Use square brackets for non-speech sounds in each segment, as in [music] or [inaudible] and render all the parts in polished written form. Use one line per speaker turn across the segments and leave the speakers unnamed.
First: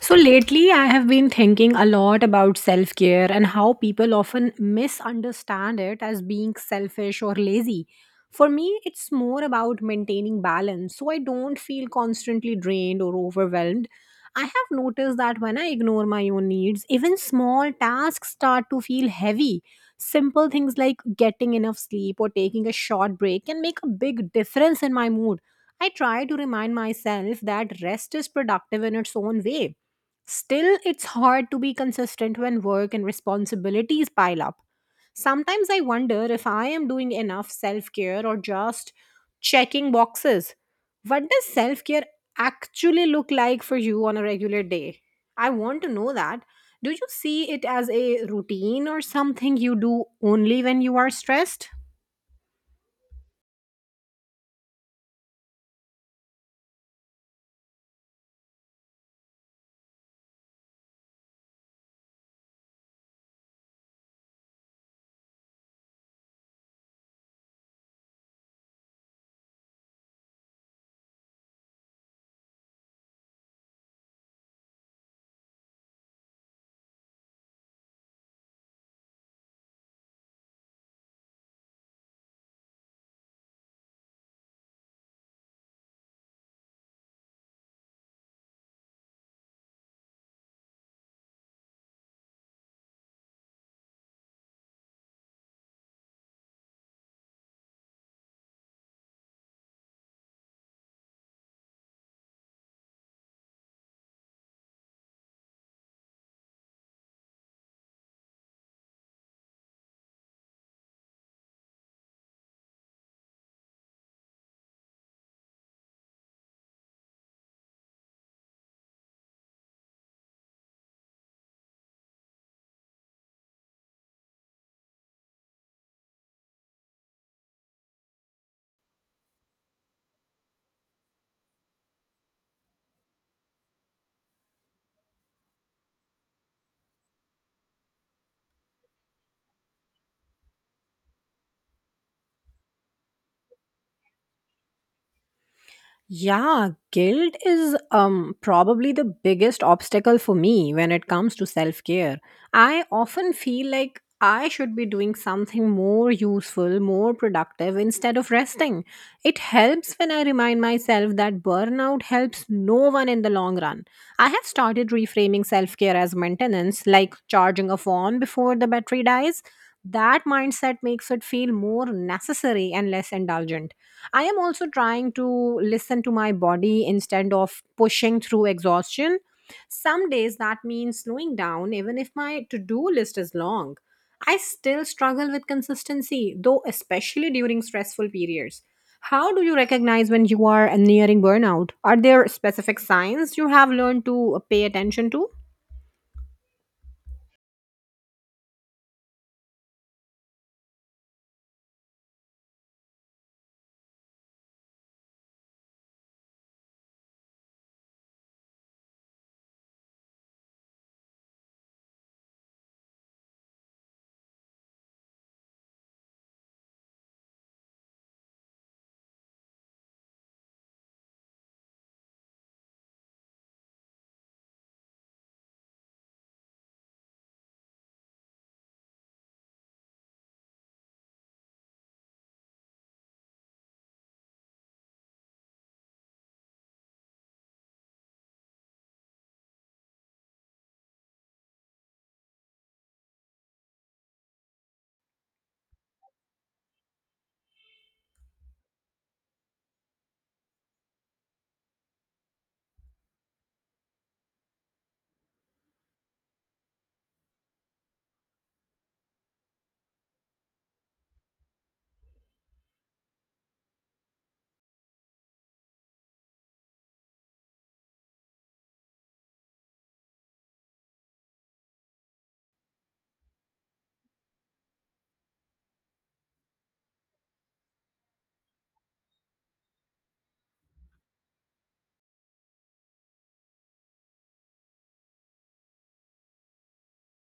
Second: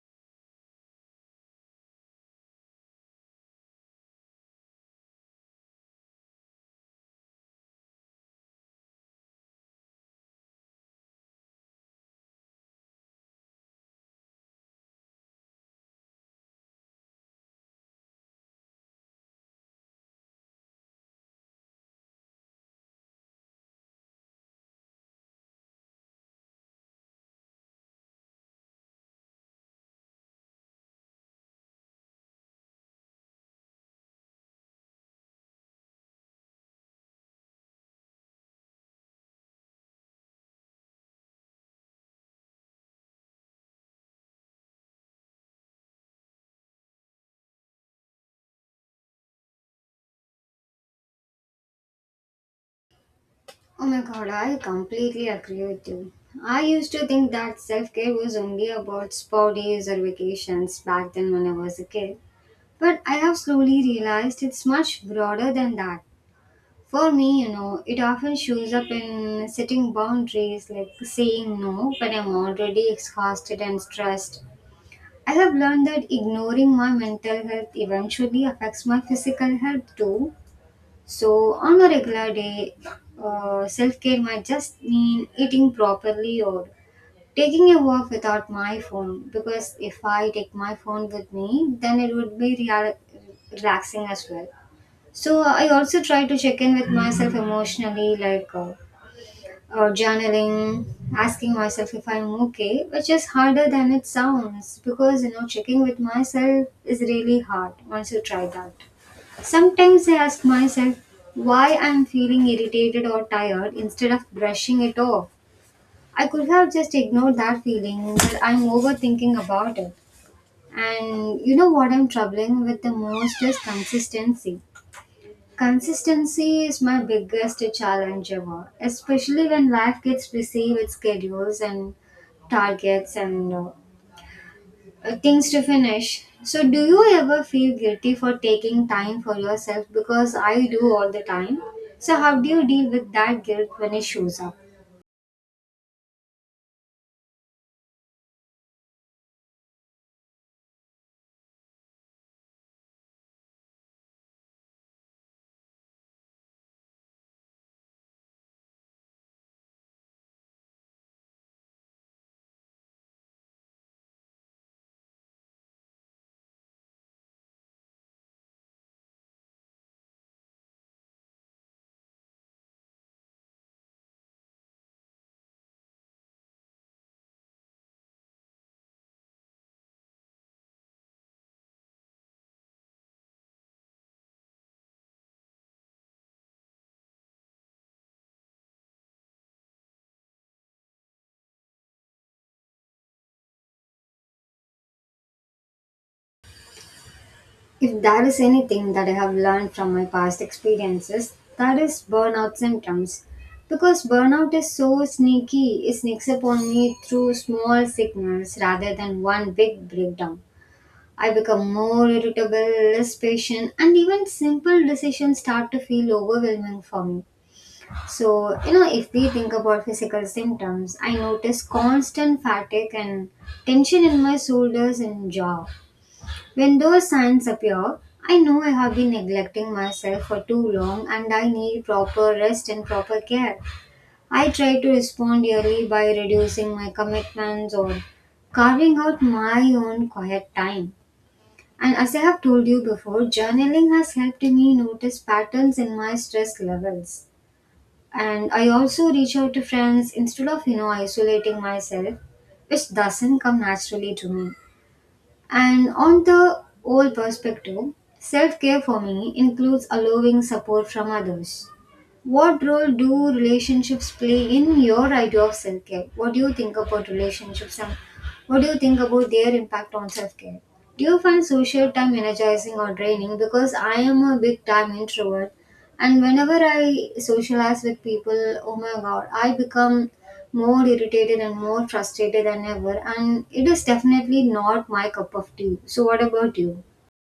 So lately, I have been thinking a lot about self care and how people often misunderstand it as being selfish or lazy. For me, it's more about maintaining balance so I don't feel constantly drained or overwhelmed. I have noticed that when I ignore my own needs, even small tasks start to feel heavy. Simple things like getting enough sleep or taking a short break can make a big difference in my mood. I try to remind myself that rest is productive in its own way. Still, it's hard to be consistent when work and responsibilities pile up. Sometimes I wonder if I am doing enough self care or just checking boxes. What does self care actually look like for you on a regular day? I want to know that. Do you see it as a routine or something you do only when you are stressed?
Oh my god, I completely agree with you. I used to think that self care was only about spa days or vacations back then when I was a kid. But I have slowly realized it's much broader than that. For me, it often shows up in setting boundaries, like saying no when I'm already exhausted and stressed. I have learned that ignoring my mental health eventually affects my physical health too. So, on a regular day, self care might just mean eating properly or taking a walk without my phone. Because if I take my phone with me, then it would be relaxing as well. So, I also try to check in with myself emotionally, like journaling, asking myself if I'm okay, which is harder than it sounds because checking with myself is really hard once you try that. Sometimes I ask myself why I'm feeling irritated or tired instead of brushing it off. I could have just ignored that feeling, but I'm overthinking about it. And you know what I'm troubling with the most is consistency. Consistency is my biggest challenge ever, especially when life gets busy with schedules and targets and things to finish. So, do you ever feel guilty for taking time for yourself? Because I do all the time. So, how do you deal with that guilt when it shows up?
Yeah, guilt is probably the biggest obstacle for me when it comes to self-care. I often feel like I should be doing something more useful, more productive instead of resting. It helps when I remind myself that burnout helps no one in the long run. I have started reframing self care as maintenance, like charging a phone before the battery dies. That mindset makes it feel more necessary and less indulgent. I am also trying to listen to my body instead of pushing through exhaustion. Some days that means slowing down, even if my to do list is long. I still struggle with consistency, though, especially during stressful periods. How do you recognize when you are nearing burnout? Are there specific signs you have learned to pay attention to?
If there is anything that I have learned from my past experiences, that is burnout symptoms. Because burnout is so sneaky, it sneaks up on me through small signals rather than one big breakdown. I become more irritable, less patient, and even simple decisions start to feel overwhelming for me. So, if we think about physical symptoms, I notice constant fatigue and tension in my shoulders and jaw. When those signs appear, I know I have been neglecting myself for too long and I need proper rest and proper care. I try to respond early by reducing my commitments or carving out my own quiet time. And as I have told you before, journaling has helped me notice patterns in my stress levels, and I also reach out to friends instead of isolating myself, which doesn't come naturally to me. And on the whole perspective, self-care for me includes allowing support from others. What role do relationships play in your idea of self care? What do you think about relationships and what do you think about their impact on self care? Do you find social time energizing or draining? Because I am a big time introvert, and whenever I socialize with people, oh my god, I become more irritated and more frustrated than ever, and it is definitely not my cup of tea. So, what about you?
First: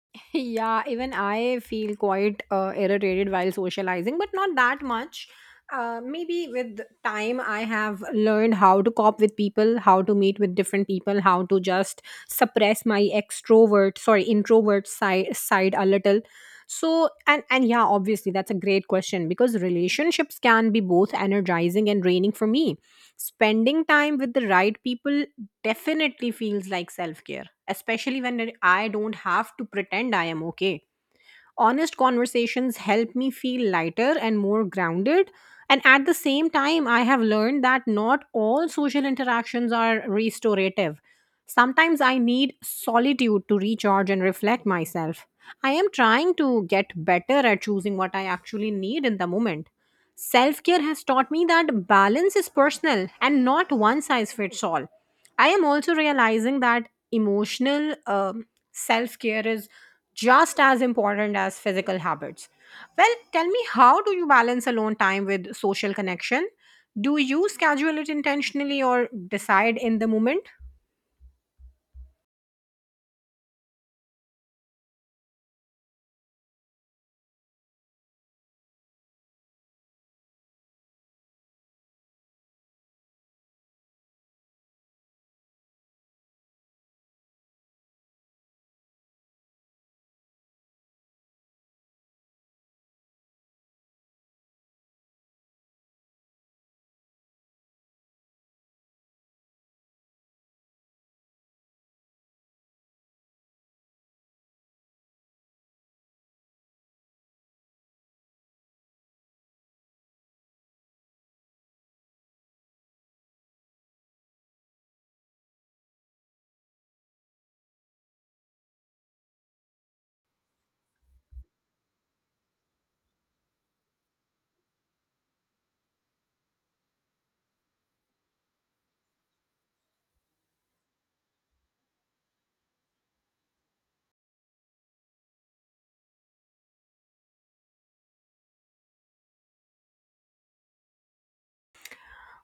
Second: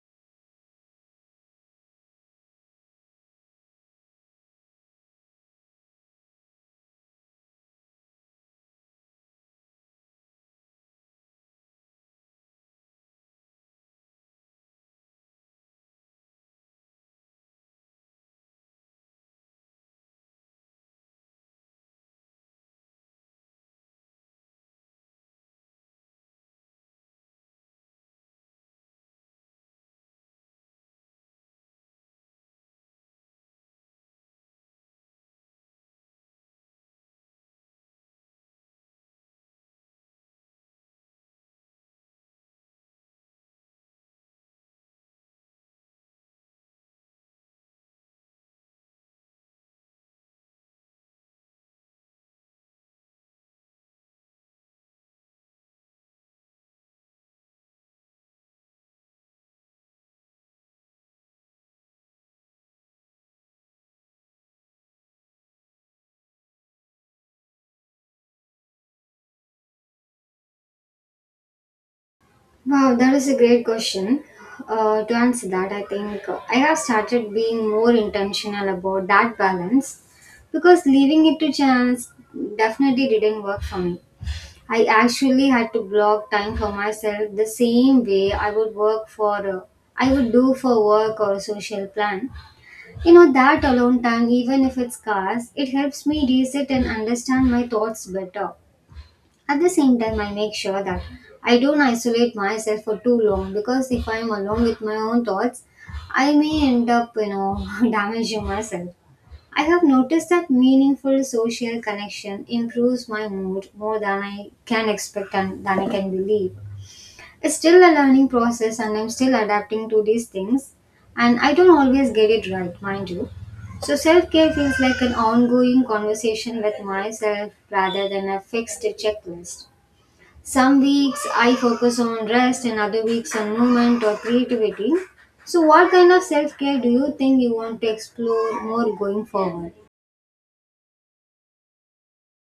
[laughs] Yeah, even I feel quite irritated while socializing, but not that much. Maybe with time, I have learned how to cope with people, how to meet with different people, how to just suppress my extrovert, sorry, introvert side a little. So, and yeah, obviously that's a great question because relationships can be both energizing and draining for me. Spending time with the right people definitely feels like self care, especially when I don't have to pretend I am okay. Honest conversations help me feel lighter and more grounded. And at the same time, I have learned that not all social interactions are restorative. Sometimes I need solitude to recharge and reflect myself. I am trying to get better at choosing what I actually need in the moment. Self care has taught me that balance is personal and not one size fits all. I am also realizing that emotional self care is just as important as physical habits. Well, tell me, how do you balance alone time with social connection? Do you schedule it intentionally or decide in the moment?
Wow, that is a great question. To answer that, I think I have started being more intentional about that balance because leaving it to chance definitely didn't work for me. I actually had to block time for myself the same way I would work for I would do for work or a social plan. You know that alone time, even if it's scarce, it helps me reset and understand my thoughts better. At the same time, I make sure that I don't isolate myself for too long because if I'm alone with my own thoughts, I may end up, you know, [laughs] damaging myself. I have noticed that meaningful social connection improves my mood more than I can expect and than I can believe. It's still a learning process and I'm still adapting to these things, and I don't always get it right, mind you. So self-care feels like an ongoing conversation with myself rather than a fixed checklist. Some weeks I focus on rest and other weeks on movement or creativity. So, what kind of self care do you think you want to explore more going forward?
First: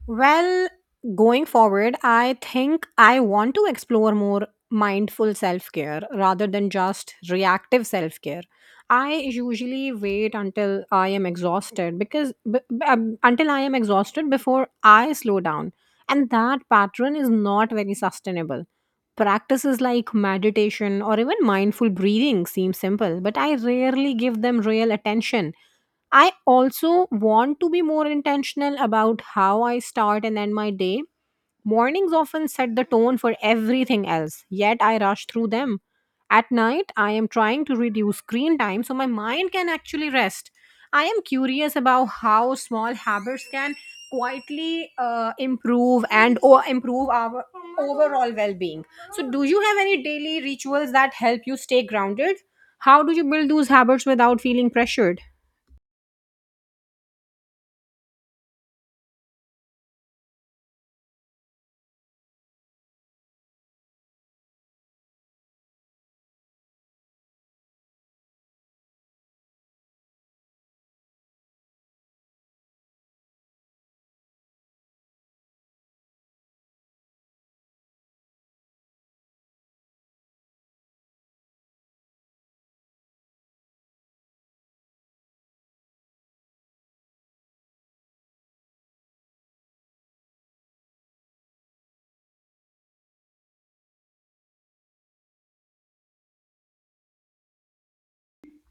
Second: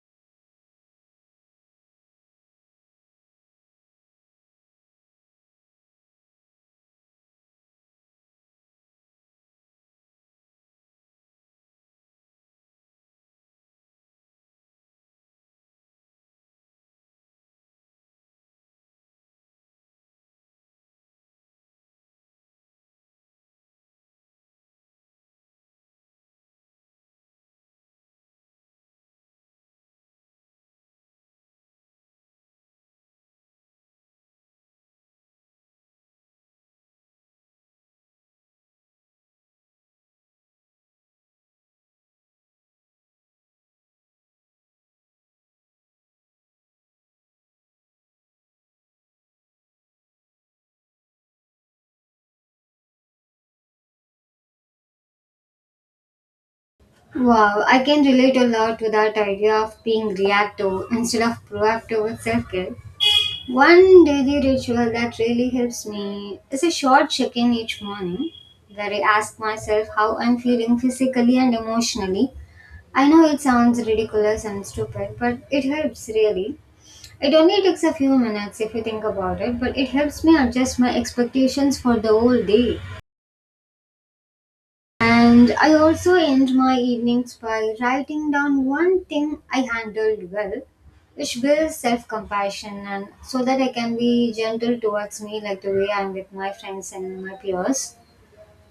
Well, going forward, I think I want to explore more mindful self care rather than just reactive self care. I usually wait until I am exhausted until I am exhausted before I slow down, and that pattern is not very sustainable. Practices like meditation or even mindful breathing seem simple, but I rarely give them real attention. I also want to be more intentional about how I start and end my day. Mornings often set the tone for everything else, yet I rush through them. At night, I am trying to reduce screen time so my mind can actually rest. I am curious about how small habits can quietly improve and or improve our overall well-being. So, do you have any daily rituals that help you stay grounded? How do you build those habits without feeling pressured?
Wow, I can relate a lot to that idea of being reactive instead of proactive with self care. One daily ritual that really helps me is a short check in each morning where I ask myself how I'm feeling physically and emotionally. I know it sounds ridiculous and stupid, but it helps really. It only takes a few minutes if you think about it, but it helps me adjust my expectations for the whole day. And I also end my evenings by writing down one thing I handled well, which builds self compassion and so that I can be gentle towards me, like the way I'm with my friends and my peers.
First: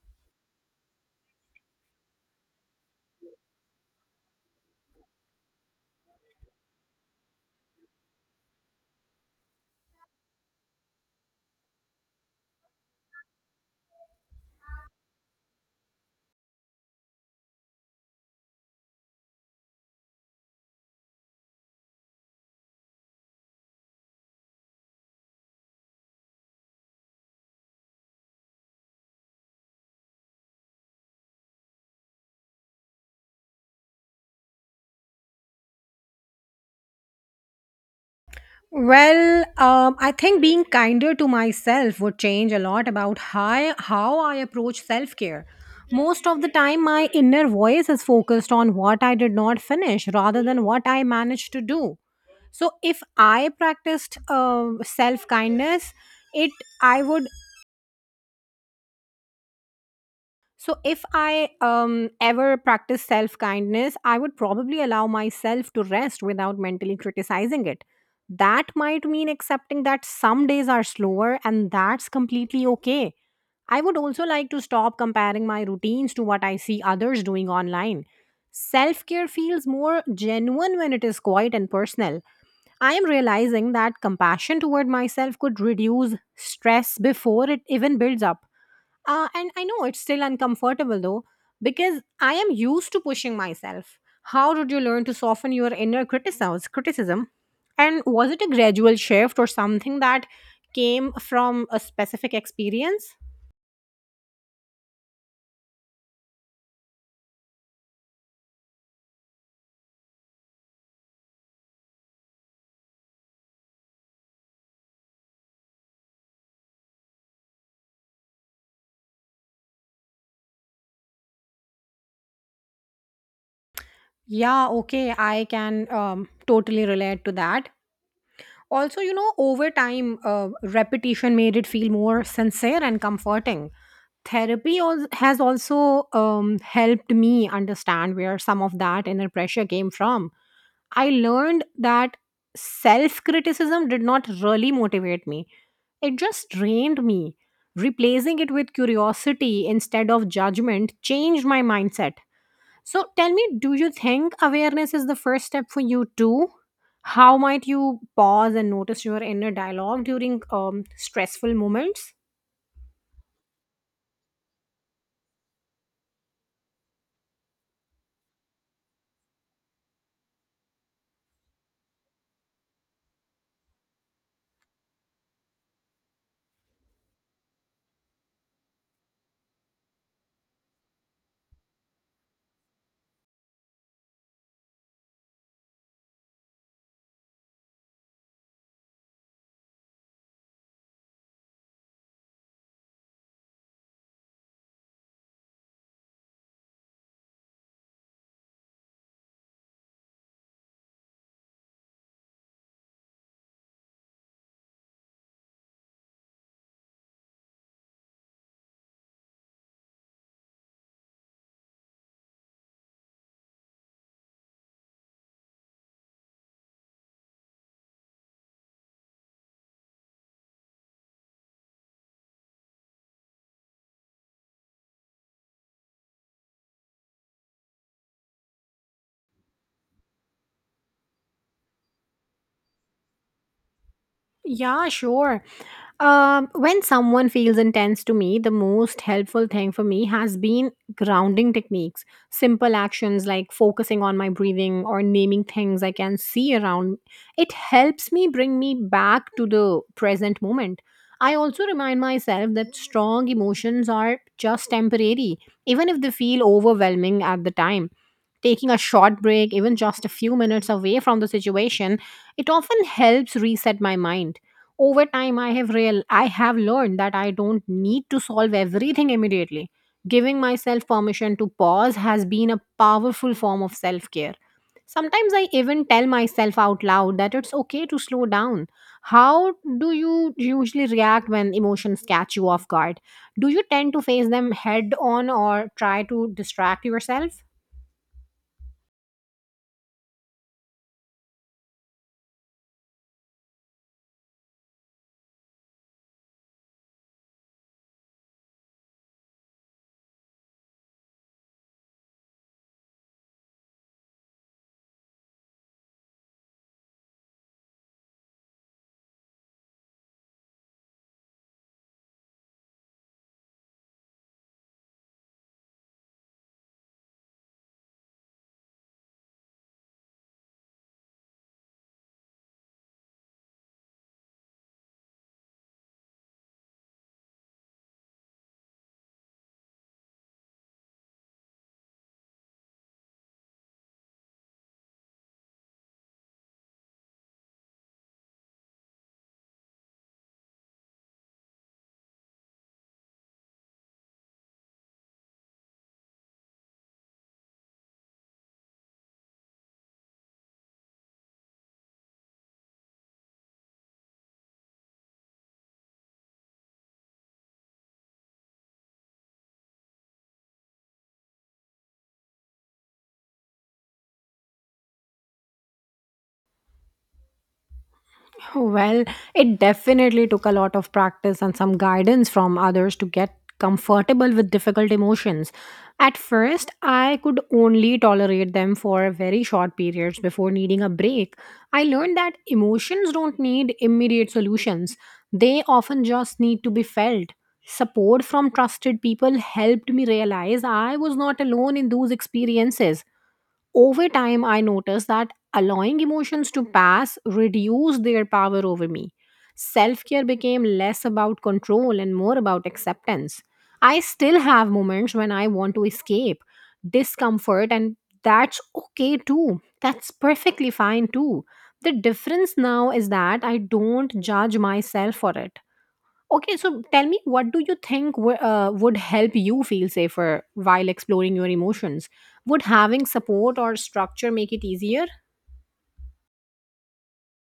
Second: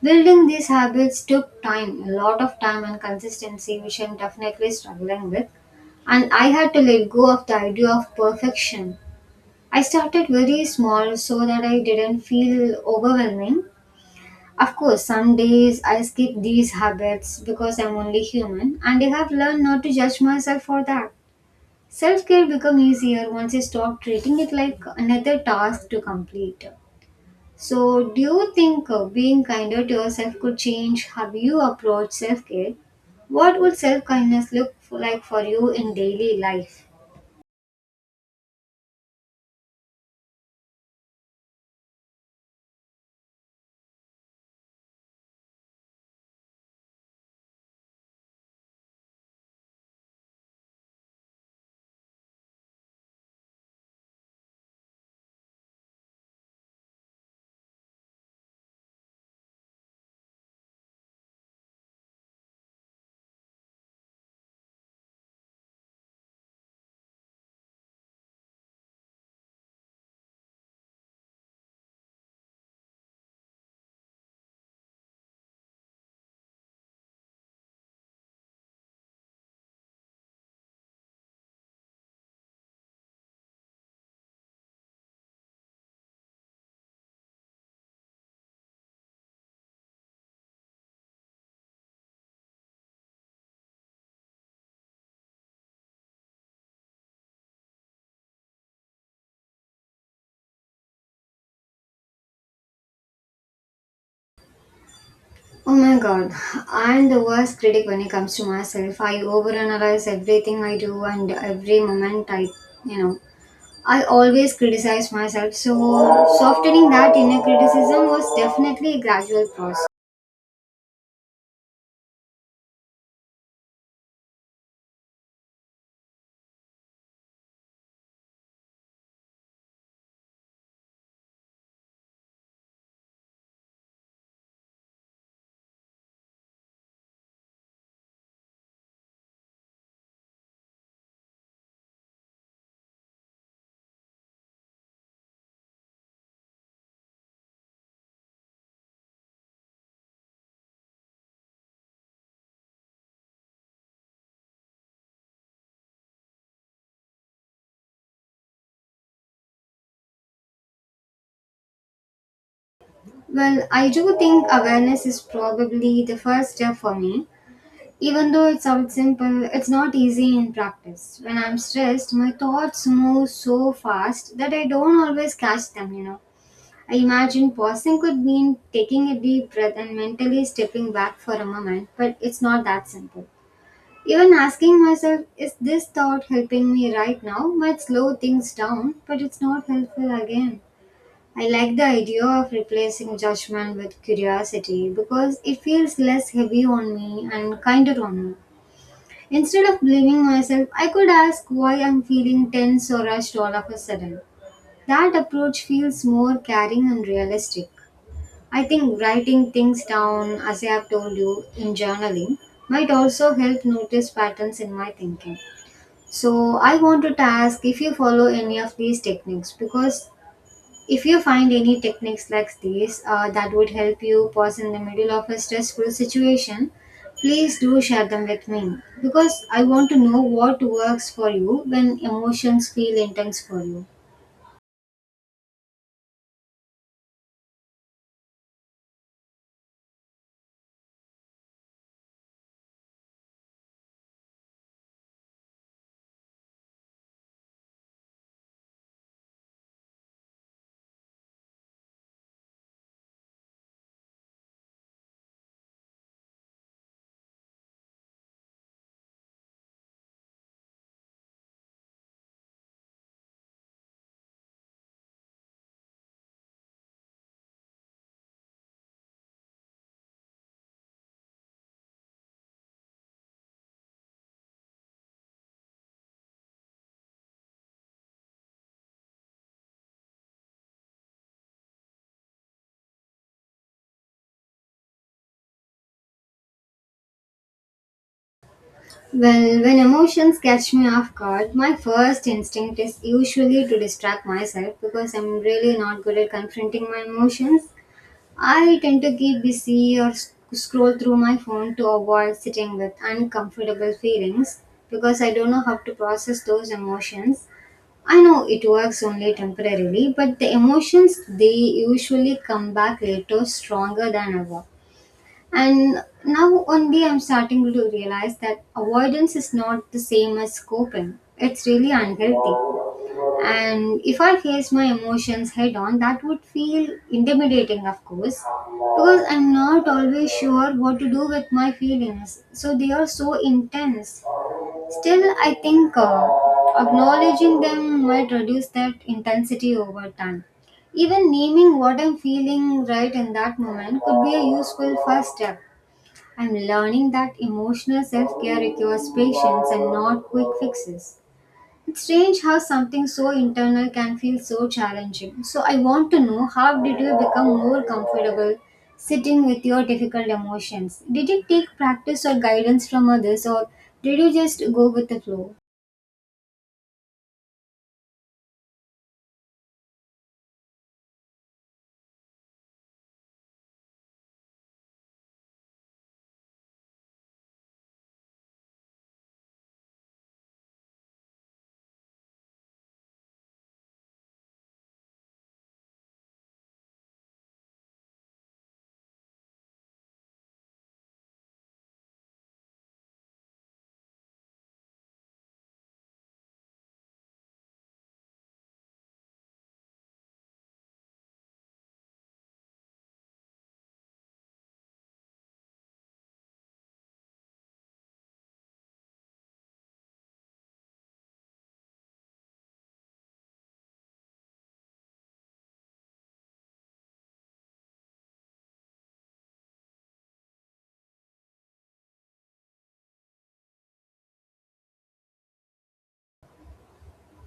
Building these habits took time, a lot of time and consistency, which I'm definitely struggling with. And I had to let go of the idea of perfection. I started very small so that I didn't feel overwhelming. Of course, some days I skip these habits because I'm only human, and I have learned not to judge myself for that. Self care become easier once I stop treating it like another task to complete. So, do you think being kinder to yourself could change how you approach self care? What would self kindness look for, like for you in daily life?
Well, I think being kinder to myself would change a lot about how I approach self care. Most of the time, my inner voice is focused on what I did not finish rather than what I managed to do. So, if I practiced self kindness, it I would So, if I ever practice self kindness, I would probably allow myself to rest without mentally criticizing it. That might mean accepting that some days are slower, and that's completely okay. I would also like to stop comparing my routines to what I see others doing online. Self care feels more genuine when it is quiet and personal. I am realizing that compassion toward myself could reduce stress before it even builds up. And I know it's still uncomfortable though, because I am used to pushing myself. How did you learn to soften your inner criticism? And was it a gradual shift or something that came from a specific experience?
Oh my god, I'm the worst critic when it comes to myself. I overanalyze everything I do and every moment you know, I always criticize myself. So, softening that inner criticism was definitely a gradual process.
Yeah, okay, I can totally relate to that. Also, you know, over time, repetition made it feel more sincere and comforting. Has also helped me understand where some of that inner pressure came from. I learned that self criticism did not really motivate me, it just drained me. Replacing it with curiosity instead of judgment changed my mindset. So tell me, do you think awareness is the first step for you too? How might you pause and notice your inner dialogue during stressful moments?
Well, I do think awareness is probably the first step for me. Even though it sounds simple, it's not easy in practice. When I'm stressed, my thoughts move so fast that I don't always catch them. I imagine pausing could mean taking a deep breath and mentally stepping back for a moment, but it's not that simple. Even asking myself, is this thought helping me right now, might slow things down, but it's not helpful again. I like the idea of replacing judgment with curiosity because it feels less heavy on me and kinder on me. Instead of blaming myself, I could ask why I'm feeling tense or rushed all of a sudden. That approach feels more caring and realistic. I think writing things down, as I have told you in journaling, might also help notice patterns in my thinking. So, I wanted to ask if you follow any of these techniques because if you find any techniques like these that would help you pause in the middle of a stressful situation, please do share them with me because I want to know what works for you when emotions feel intense for you.
Yeah, sure. When someone feels intense to me, the most helpful thing for me has been grounding techniques, simple actions like focusing on my breathing or naming things I can see around. It helps me bring me back to the present moment. I also remind myself that strong emotions are just temporary, even if they feel overwhelming at the time. Taking a short break, even just a few minutes away from the situation, it often helps reset my mind. Over time, I have learned that I don't need to solve everything immediately. Giving myself permission to pause has been a powerful form of self care. Sometimes I even tell myself out loud that it's okay to slow down. How do you usually react when emotions catch you off guard? Do you tend to face them head on or try to distract yourself?
Well, when emotions catch me off guard, my first instinct is usually to distract myself because I'm really not good at confronting my emotions. I tend to keep busy or scroll through my phone to avoid sitting with uncomfortable feelings because I don't know how to process those emotions. I know it works only temporarily, but the emotions they usually come back later stronger than ever. And now only I'm starting to realize that avoidance is not the same as coping. It's really unhealthy, and if I face my emotions head on that would feel intimidating of course, because I'm not always sure what to do with my feelings, so they are so intense. Still, I think acknowledging them might reduce that intensity over time. Even naming what I'm feeling right in that moment could be a useful first step. I'm learning that emotional self-care requires patience and not quick fixes. It's strange how something so internal can feel so challenging. So, I want to know how did you become more comfortable sitting with your difficult emotions? Did it take practice or guidance from others, or did you just go with the flow?
Well, it definitely took a lot of practice and some guidance from others to get comfortable with difficult emotions. At first, I could only tolerate them for very short periods before needing a break. I learned that emotions don't need immediate solutions, they often just need to be felt. Support from trusted people helped me realize I was not alone in those experiences. Over time, I noticed that allowing emotions to pass reduced their power over me. Self care became less about control and more about acceptance. I still have moments when I want to escape discomfort, and that's okay too. That's perfectly fine too. The difference now is that I don't judge myself for it. Okay, so tell me, what do you think would help you feel safer while exploring your emotions? Would having support or structure make it easier?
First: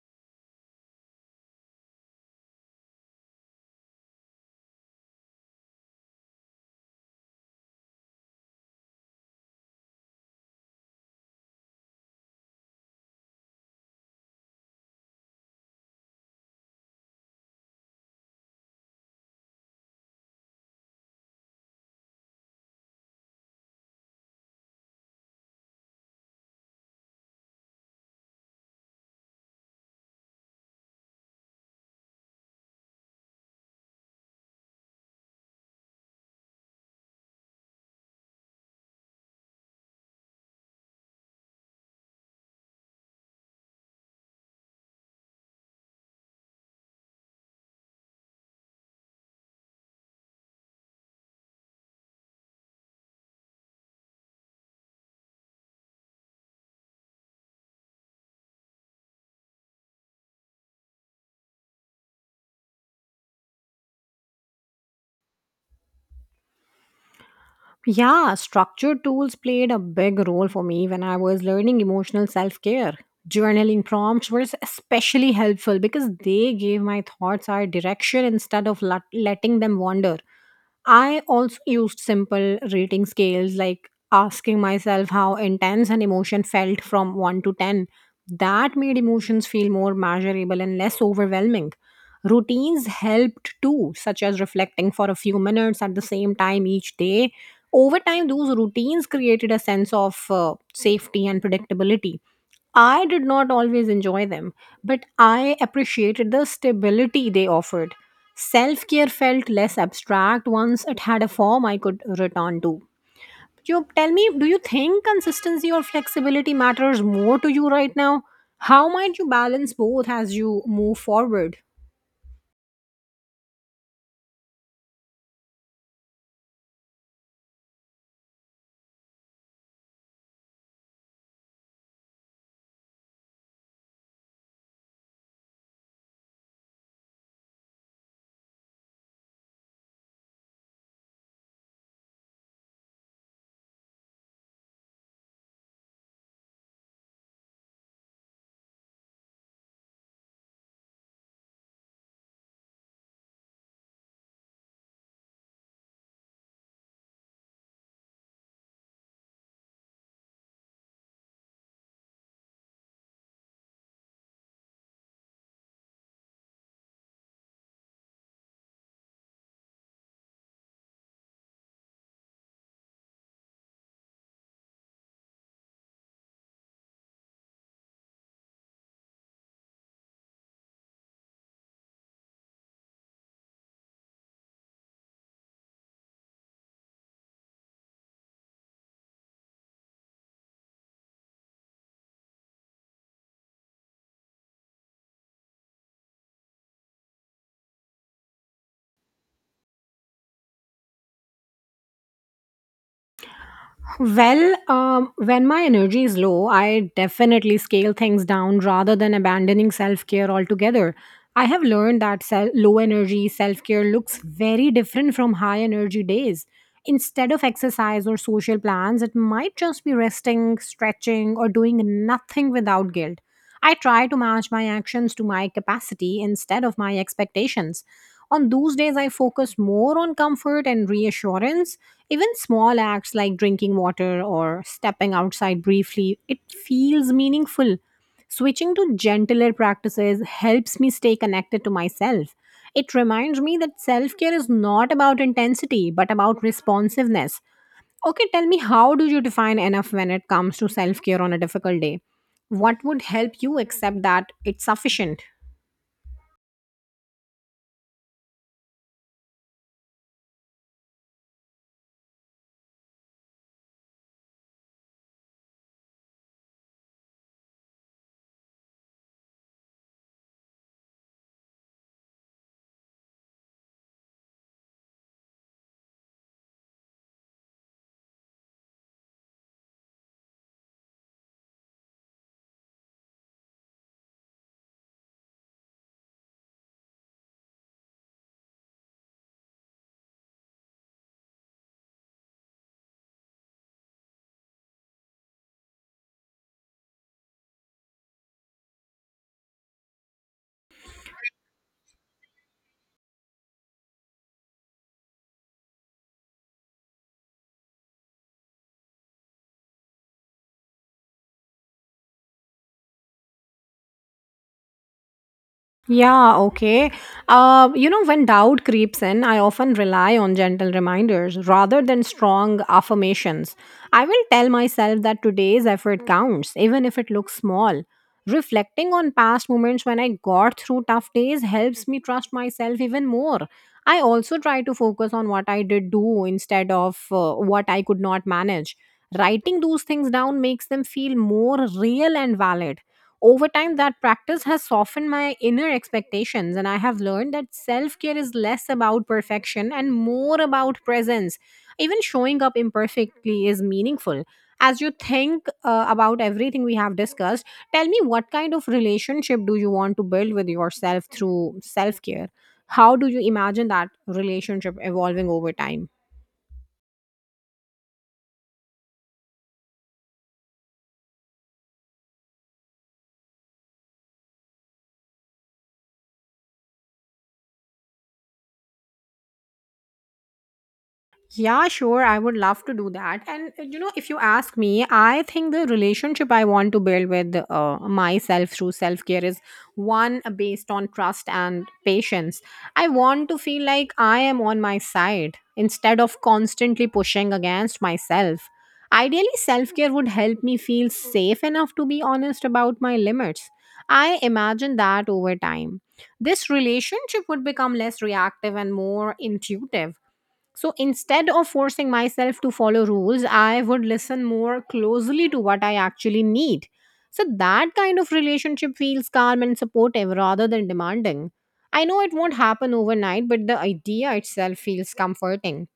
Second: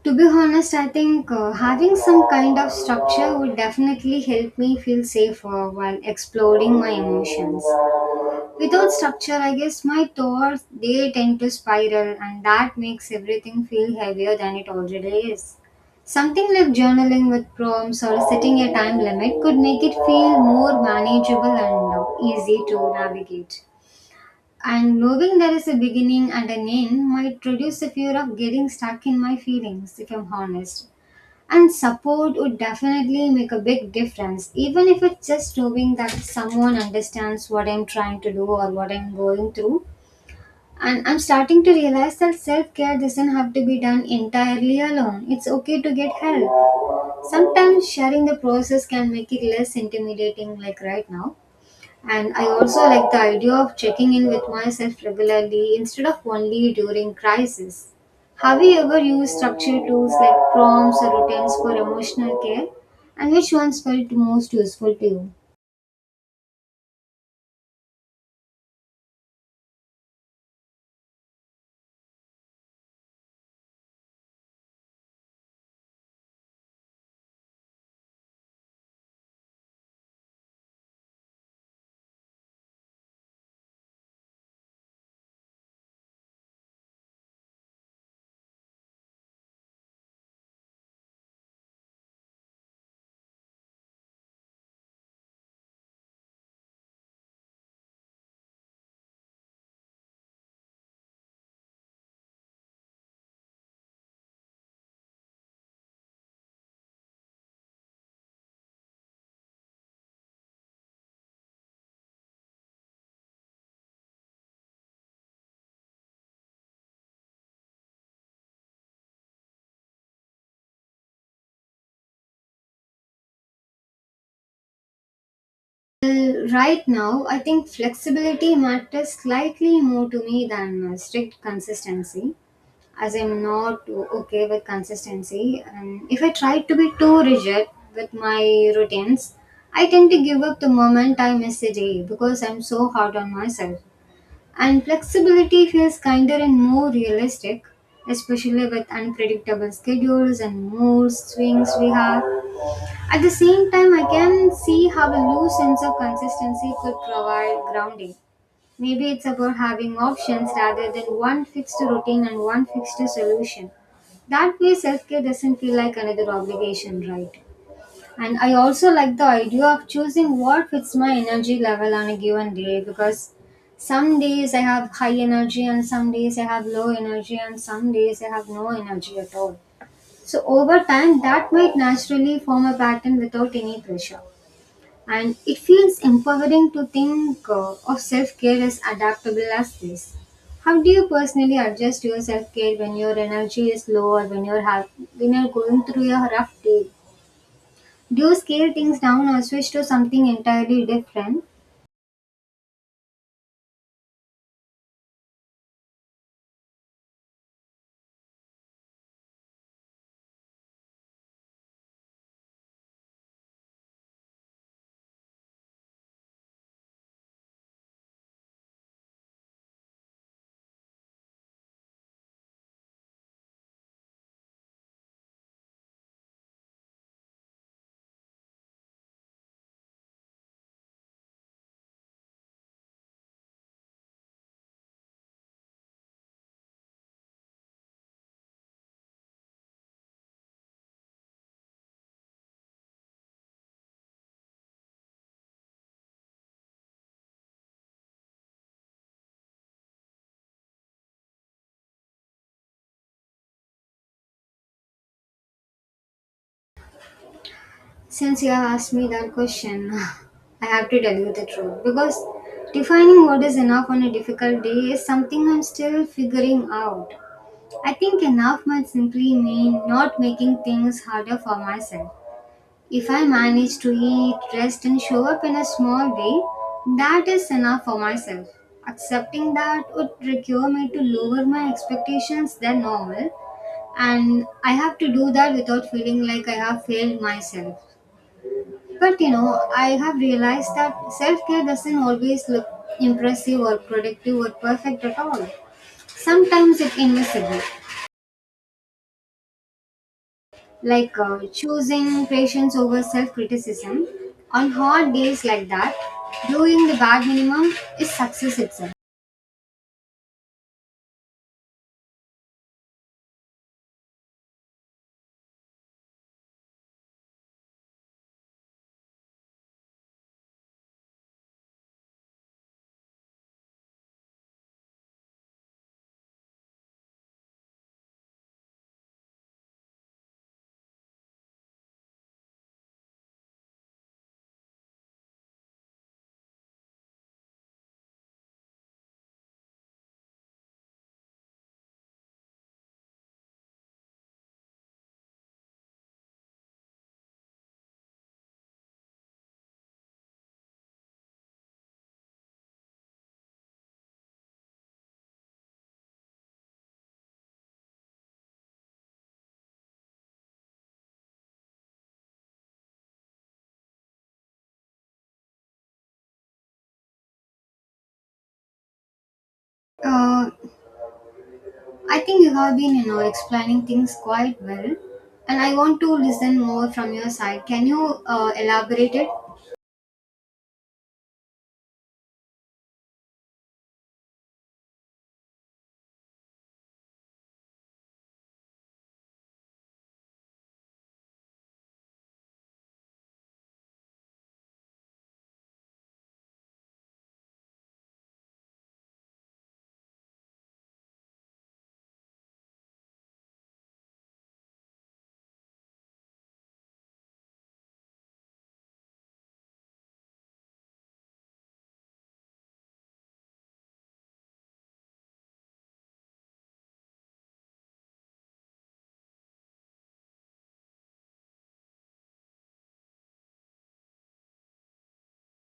To be honest, I think having some kind of structure would definitely help me feel safer while exploring my emotions. Without structure, I guess my thoughts they tend to spiral, and that makes everything feel heavier than it already is. Something like journaling with prompts or setting a time limit could make it feel more manageable and easy to navigate. And knowing there is a beginning and an end might reduce the fear of getting stuck in my feelings, if I'm honest. And support would definitely make a big difference, even if it's just knowing that someone understands what I'm trying to do or what I'm going through. And I'm starting to realize that self care doesn't have to be done entirely alone. It's okay to get help. Sometimes sharing the process can make it less intimidating, like right now. And I also like the idea of checking in with myself regularly instead of only during crisis. Have you ever used structured tools like prompts or routines for emotional care? And which ones felt most useful to you?
Yeah, structured tools played a big role for me when I was learning emotional self care. Journaling prompts were especially helpful because they gave my thoughts our direction instead of letting them wander. I also used simple rating scales like asking myself how intense an emotion felt from 1 to 10. That made emotions feel more measurable and less overwhelming. Routines helped too, such as reflecting for a few minutes at the same time each day. Over time, those routines created a sense of safety and predictability. I did not always enjoy them, but I appreciated the stability they offered. Self care felt less abstract once it had a form I could return to. You tell me, do you think consistency or flexibility matters more to you right now? How might you balance both as you move forward?
Well, right now, I think flexibility matters slightly more to me than strict consistency. As I'm not okay with consistency. And if I try to be too rigid with my routines, I tend to give up the moment I miss a day because I'm so hard on myself. And flexibility feels kinder and more realistic, especially with unpredictable schedules and mood swings we have. At the same time, I can see how a loose sense of consistency could provide grounding. Maybe it's about having options rather than one fixed routine and one fixed solution. That way, self care doesn't feel like another obligation, right? And I also like the idea of choosing what fits my energy level on a given day, because some days I have high energy, and some days I have low energy, and some days I have no energy at all. So, over time, that might naturally form a pattern without any pressure. And it feels empowering to think of self care as adaptable as this. How do you personally adjust your self care when your energy is low, or when when you're going through a rough day? Do you scale things down or switch to something entirely different?
Well, when my energy is low, I definitely scale things down rather than abandoning self care altogether. I have learned that low energy self care looks very different from high energy days. Instead of exercise or social plans, it might just be resting, stretching, or doing nothing without guilt. I try to match my actions to my capacity instead of my expectations. On those days, I focus more on comfort and reassurance. Even small acts like drinking water or stepping outside briefly, it feels meaningful. Switching to gentler practices helps me stay connected to myself. It reminds me that self care is not about intensity, but about responsiveness. Okay, tell me, how do you define enough when it comes to self care on a difficult day? What would help you accept that it's sufficient?
Since you have asked me that question, [laughs] I have to tell you the truth, because defining what is enough on a difficult day is something I'm still figuring out. I think enough might simply mean not making things harder for myself. If I manage to eat, rest, and show up in a small way, that is enough for myself. Accepting that would require me to lower my expectations than normal, and I have to do that without feeling like I have failed myself. But you know, I have realized that self care doesn't always look impressive or productive or perfect at all. Sometimes it's invisible. Like choosing patience over self criticism on hard days like that, doing the bare minimum is success itself.
Yeah, okay. When doubt creeps in, I often rely on gentle reminders rather than strong affirmations. I will tell myself that today's effort counts, even if it looks small. Reflecting on past moments when I got through tough days helps me trust myself even more. I also try to focus on what I did do instead of what I could not manage. Writing those things down makes them feel more real and valid. Over time, that practice has softened my inner expectations, and I have learned that self care is less about perfection and more about presence. Even showing up imperfectly is meaningful as you think about everything we have discussed, tell me, what kind of relationship do you want to build with yourself through self care? How do you imagine that relationship evolving over time?
uh, I think you have been, you know, explaining things quite well, and I want to listen more from your side. Can you elaborate it?
Yeah, sure. I would love to do that. And if you ask me, I think the relationship I want to build with myself through self care is one based on trust and patience. I want to feel like I am on my side instead of constantly pushing against myself. Ideally, self care would help me feel safe enough to be honest about my limits. I imagine that over time, this relationship would become less reactive and more intuitive, so instead of forcing myself to follow rules, I would listen more closely to what I actually need. So that kind of relationship feels calm and supportive rather than demanding. I know it won't happen overnight, but the idea itself feels comforting.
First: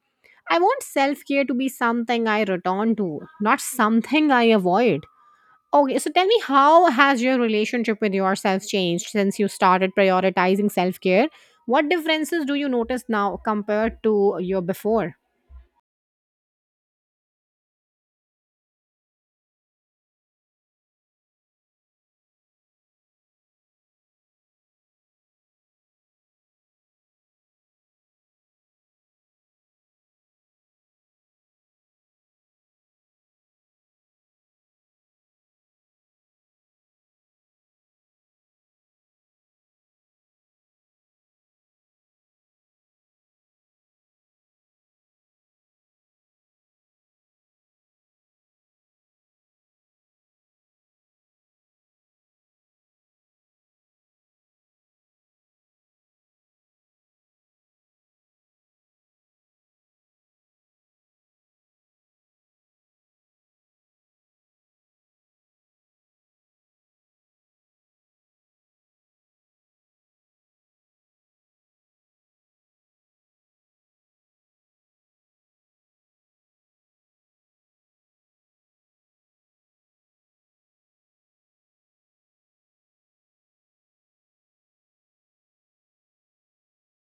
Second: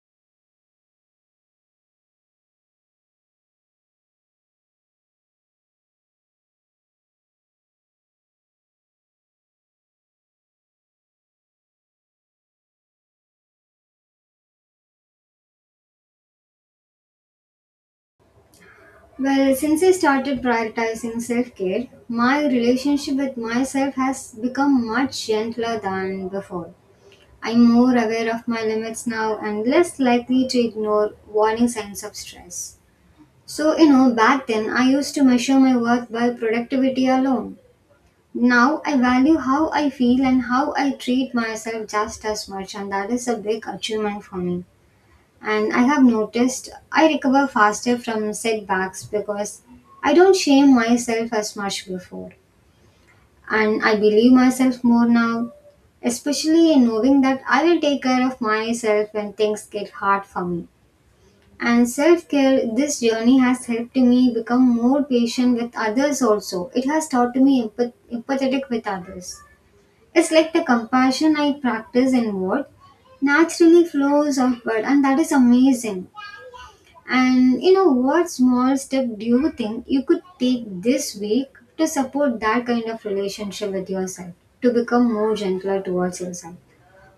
I want self care to be something I return to, not something I avoid. Okay, so tell me, how has your relationship with yourself changed since you started prioritizing self care? What differences do you notice now compared to your before?
Well, since I started prioritizing self-care, my relationship with myself has become much gentler than before. I'm more aware of my limits now and less likely to ignore warning signs of stress. So, you know, back then I used to measure my worth by productivity alone. Now I value how I feel and how I treat myself just as much, and that is a big achievement for me. And I have noticed I recover faster from setbacks because I don't shame myself as much before, and I believe myself more now, especially in knowing that I will take care of myself when things get hard for me. And self care, this journey has helped me become more patient with others also. It has taught me empathetic with others. It's like the compassion I practice inward naturally flows outward, and that is amazing. And you know, what small step do you think you could take this week to support that kind of relationship with yourself, to become more gentler towards yourself?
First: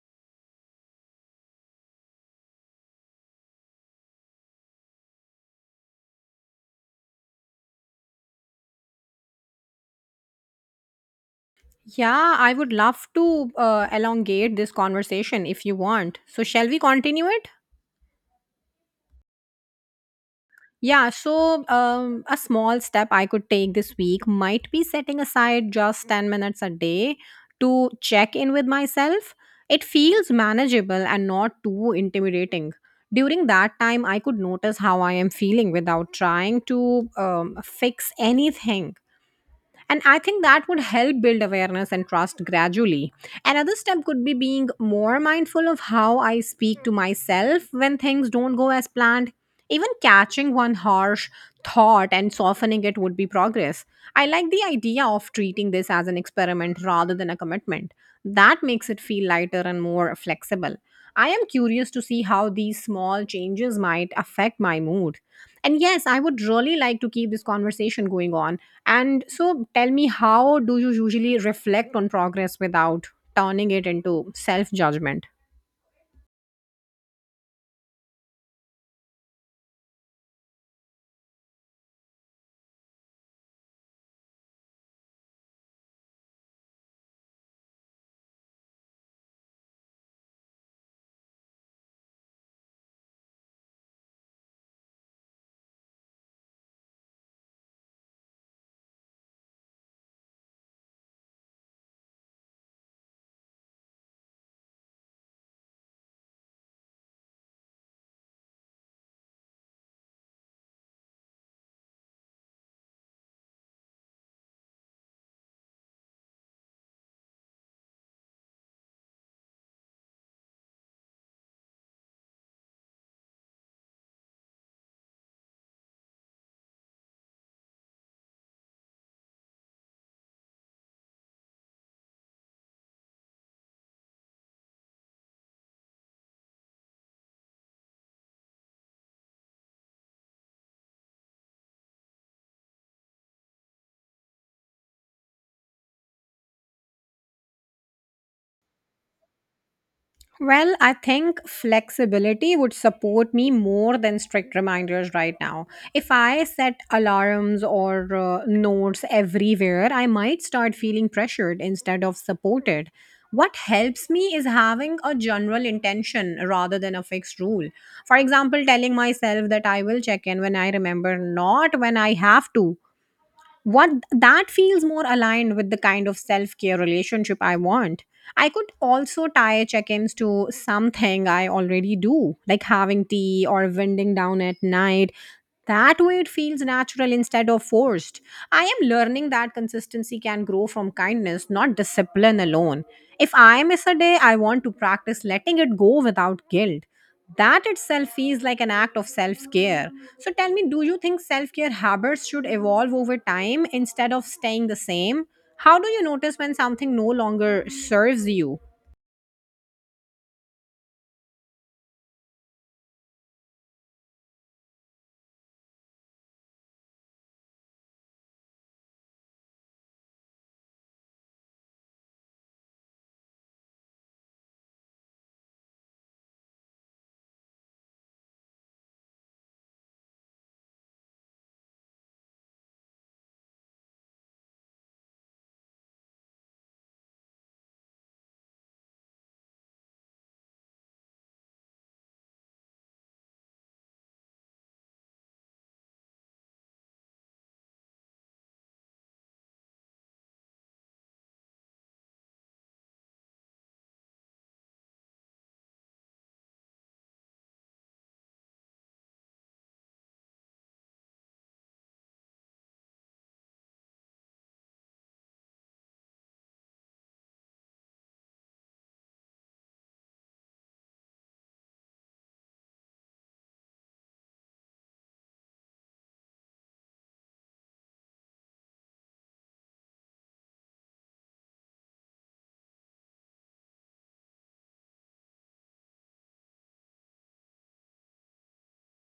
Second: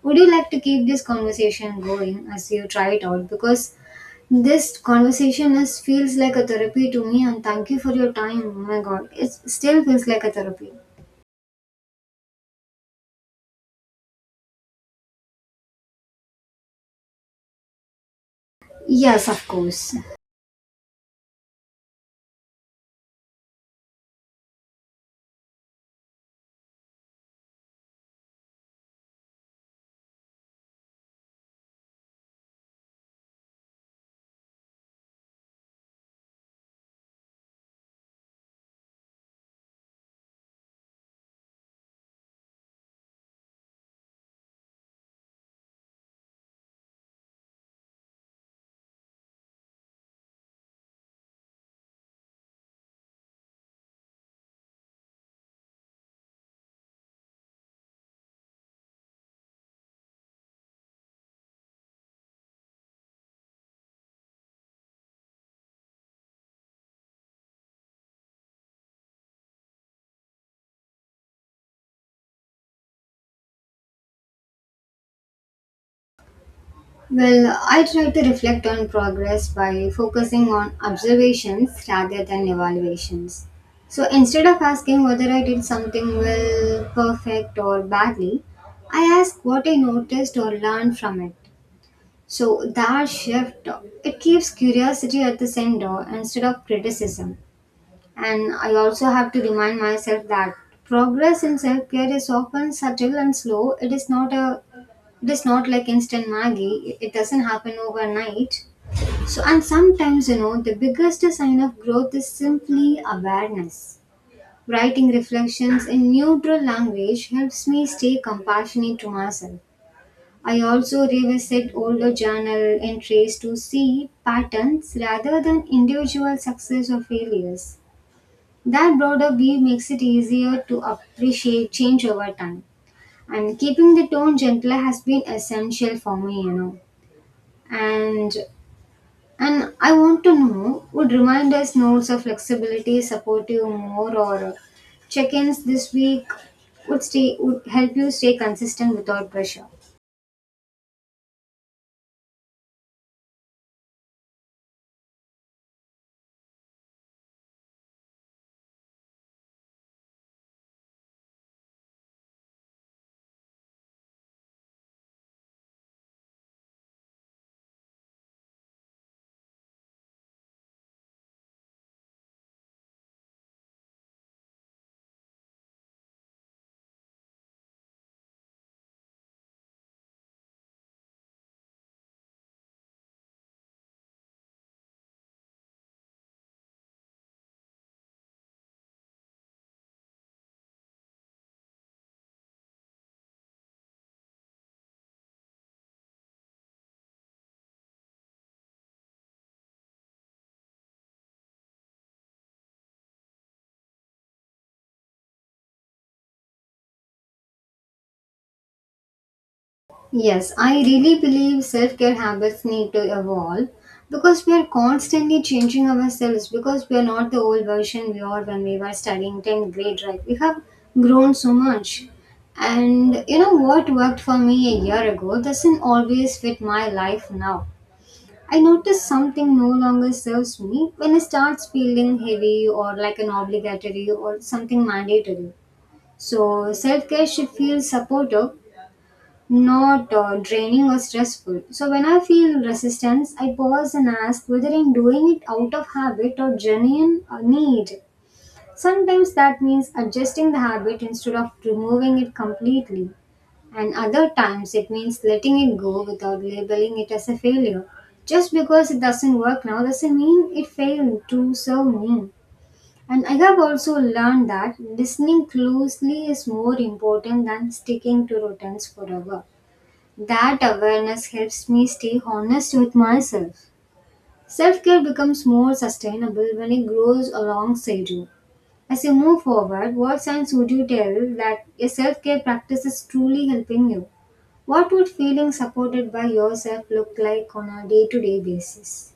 Would you like to keep this conversation going as you try it out? Because this conversation is feels like a therapy to me, and thank you for your time. Oh my god, it still feels like a therapy.
Yeah, I would love to elongate this conversation if you want. So, shall we continue it?
Yes, of course.
Yeah, so a small step I could take this week might be setting aside just 10 minutes a day to check in with myself. It feels manageable and not too intimidating. During that time, I could notice how I am feeling without trying to fix anything. And I think that would help build awareness and trust gradually. Another step could be being more mindful of how I speak to myself when things don't go as planned. Even catching one harsh thought and softening it would be progress. I like the idea of treating this as an experiment rather than a commitment. That makes it feel lighter and more flexible. I am curious to see how these small changes might affect my mood. And yes, I would really like to keep this conversation going on. And so tell me, how do you usually reflect on progress without turning it into self judgment?
Well, I try to reflect on progress by focusing on observations rather than evaluations. So instead of asking whether I did something well, perfect, or badly, I ask what I noticed or learned from it. So that shift, it keeps curiosity at the center instead of criticism. And I also have to remind myself that progress in self care is often subtle and slow. It is not like instant Maggie, it doesn't happen overnight. So, and sometimes, you know, the biggest sign of growth is simply awareness. Writing reflections in neutral language helps me stay compassionate to myself. I also revisit older journal entries to see patterns rather than individual success or failures. That broader view makes it easier to appreciate change over time. And keeping the tone gentler has been essential for me, you know. and and I want to know, would reminders notes of flexibility support you more, or check-ins this week would help you stay consistent without pressure?
Well, I think flexibility would support me more than strict reminders right now. If I set alarms or notes everywhere, I might start feeling pressured instead of supported. What helps me is having a general intention rather than a fixed rule. For example, telling myself that I will check in when I remember, not when I have to. What that feels more aligned with the kind of self-care relationship I want. I could also tie check-ins to something I already do, like having tea or winding down at night. That way it feels natural instead of forced. I am learning that consistency can grow from kindness, not discipline alone. If I miss a day, I want to practice letting it go without guilt. That itself feels like an act of self care. So tell me, do you think self care habits should evolve over time instead of staying the same? How do you notice when something no longer serves you?
Yes, I really believe self-care habits need to evolve, because we are constantly changing ourselves, because we are not the old version we are when we were studying 10th grade, right? We have grown so much. And you know, what worked for me a year ago doesn't always fit my life now. I notice something no longer serves me when it starts feeling heavy or like an obligatory or something mandatory. So, self care should feel supportive, not draining or stressful. So, when I feel resistance, I pause and ask whether I'm doing it out of habit or genuine need. Sometimes that means adjusting the habit instead of removing it completely. And other times it means letting it go without labeling it as a failure. Just because it doesn't work now doesn't mean it failed to serve me. And I have also learned that listening closely is more important than sticking to routines forever. That awareness helps me stay honest with myself. Self care becomes more sustainable when it grows alongside you. As you move forward, what signs would you tell that your self care practice is truly helping you? What would feeling supported by yourself look like on a day to day basis?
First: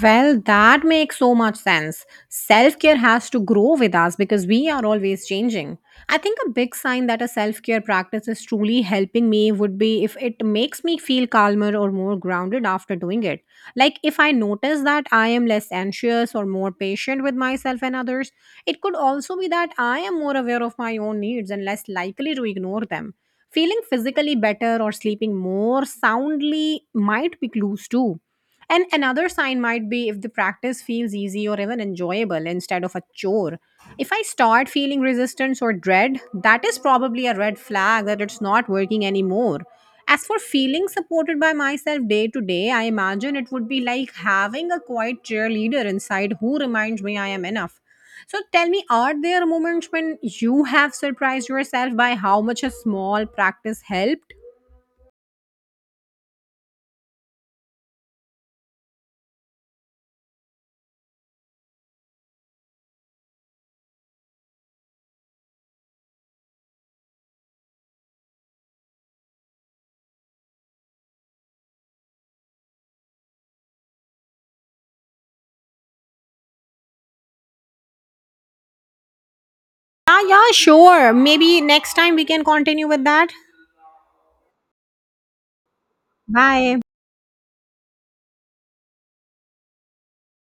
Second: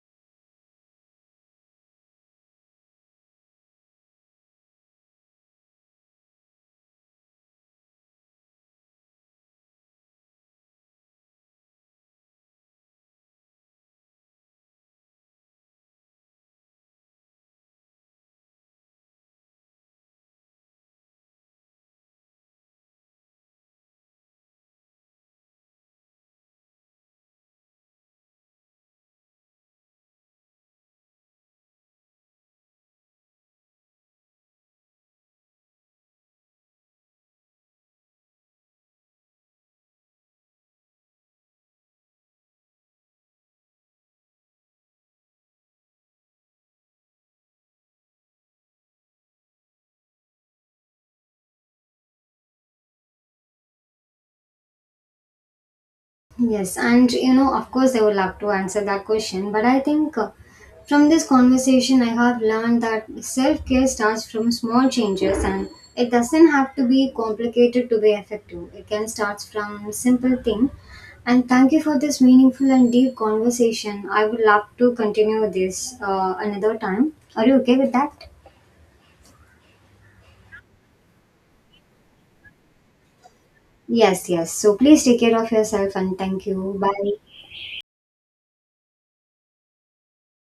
Well, that makes so much sense. Self care has to grow with us because we are always changing. I think a big sign that a self care practice is truly helping me would be if it makes me feel calmer or more grounded after doing it. Like, if I notice that I am less anxious or more patient with myself and others, it could also be that I am more aware of my own needs and less likely to ignore them. Feeling physically better or sleeping more soundly might be clues too, and another sign might be if the practice feels easy or even enjoyable instead of a chore. If I start feeling resistance or dread, that is probably a red flag that it's not working anymore. As for feeling supported by myself day to day, I imagine it would be like having a quiet cheerleader inside who reminds me I am enough. So tell me, are there moments when you have surprised yourself by how much a small practice helped?
Yes, and you know, of course, I would love to answer that question, but I think from this conversation, I have learned that self care starts from small changes, and it doesn't have to be complicated to be effective. It can start from simple thing. And thank you for this meaningful and deep conversation. I would love to continue this another time. Are you okay with that?
Yeah, yeah, sure. Maybe next time we can continue with that.
Yes, yes. So please take care of yourself and thank you.
Bye.
Bye.